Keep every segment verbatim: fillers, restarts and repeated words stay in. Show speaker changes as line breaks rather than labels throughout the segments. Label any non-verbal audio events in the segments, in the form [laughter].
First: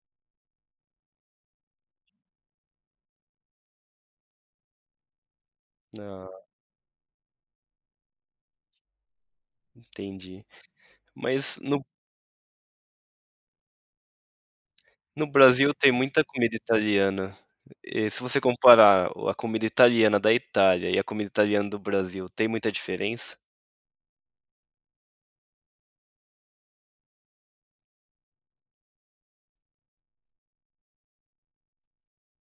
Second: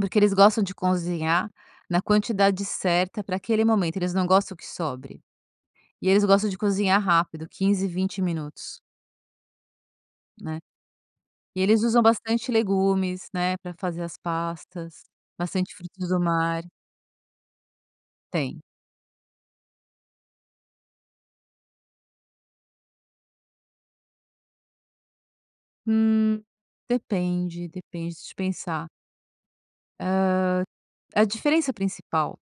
Porque eles gostam de conzinhar na quantidade certa para aquele momento, eles não gostam que sobre. E eles
Ah.
gostam de cozinhar rápido, quinze, vinte minutos.
Entendi.
Né.
Mas
E
no
eles usam bastante legumes, né, para fazer as pastas.
No Brasil
Bastante
tem
frutos do
muita comida
mar.
italiana. E, se você
Tem.
comparar o a comida italiana da Itália e a comida italiana do Brasil, tem muita diferença?
Hum, depende, depende, deixa eu pensar. Hã, a diferença principal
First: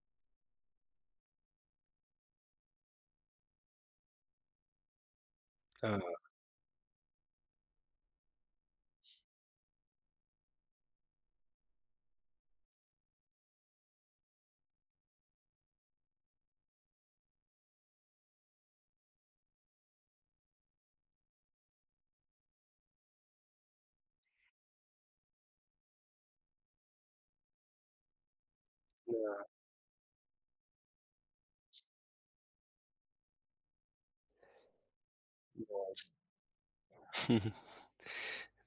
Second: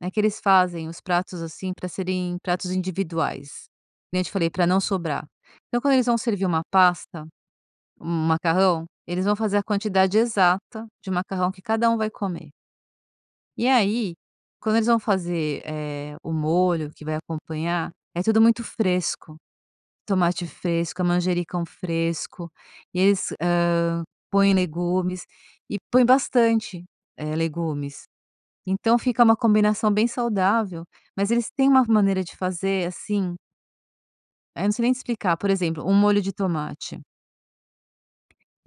é que eles fazem os pratos, assim, para serem pratos individuais. Que nem eu te falei, para não sobrar. Então quando
Ah.
eles vão servir uma pasta, um macarrão, eles vão fazer a quantidade exata de macarrão que cada um vai comer. E aí, quando eles vão fazer, eh, o molho que vai acompanhar, é tudo muito fresco. Tomate fresco, a manjericão fresco, e eles, hã, põem legumes, e põem bastante, eh, legumes. Então fica uma
[unintelligible]
combinação bem saudável, mas eles têm uma maneira de fazer, assim é, não sei nem explicar, por exemplo, um molho
Nossa.
de tomate
[chuckles]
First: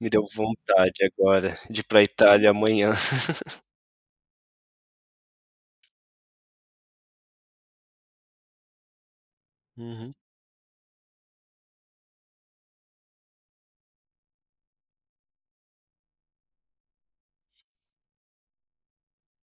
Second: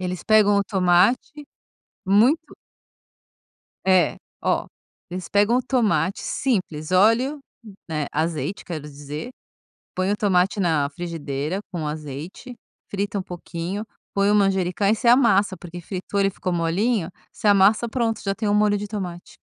Me deu
pegam o
vontade
tomate
agora, de ir para Itália
muito
amanhã. [laughs]
É, ó, eles pegam o tomate, simples, óleo, né, azeite, quero dizer. Põe
Uhum.
o tomate na frigideira com azeite, frita um pouquinho, põe o manjericão e você amassa, porque fritou, ele ficou molinho, você amassa, pronto, já tem o molho de tomate.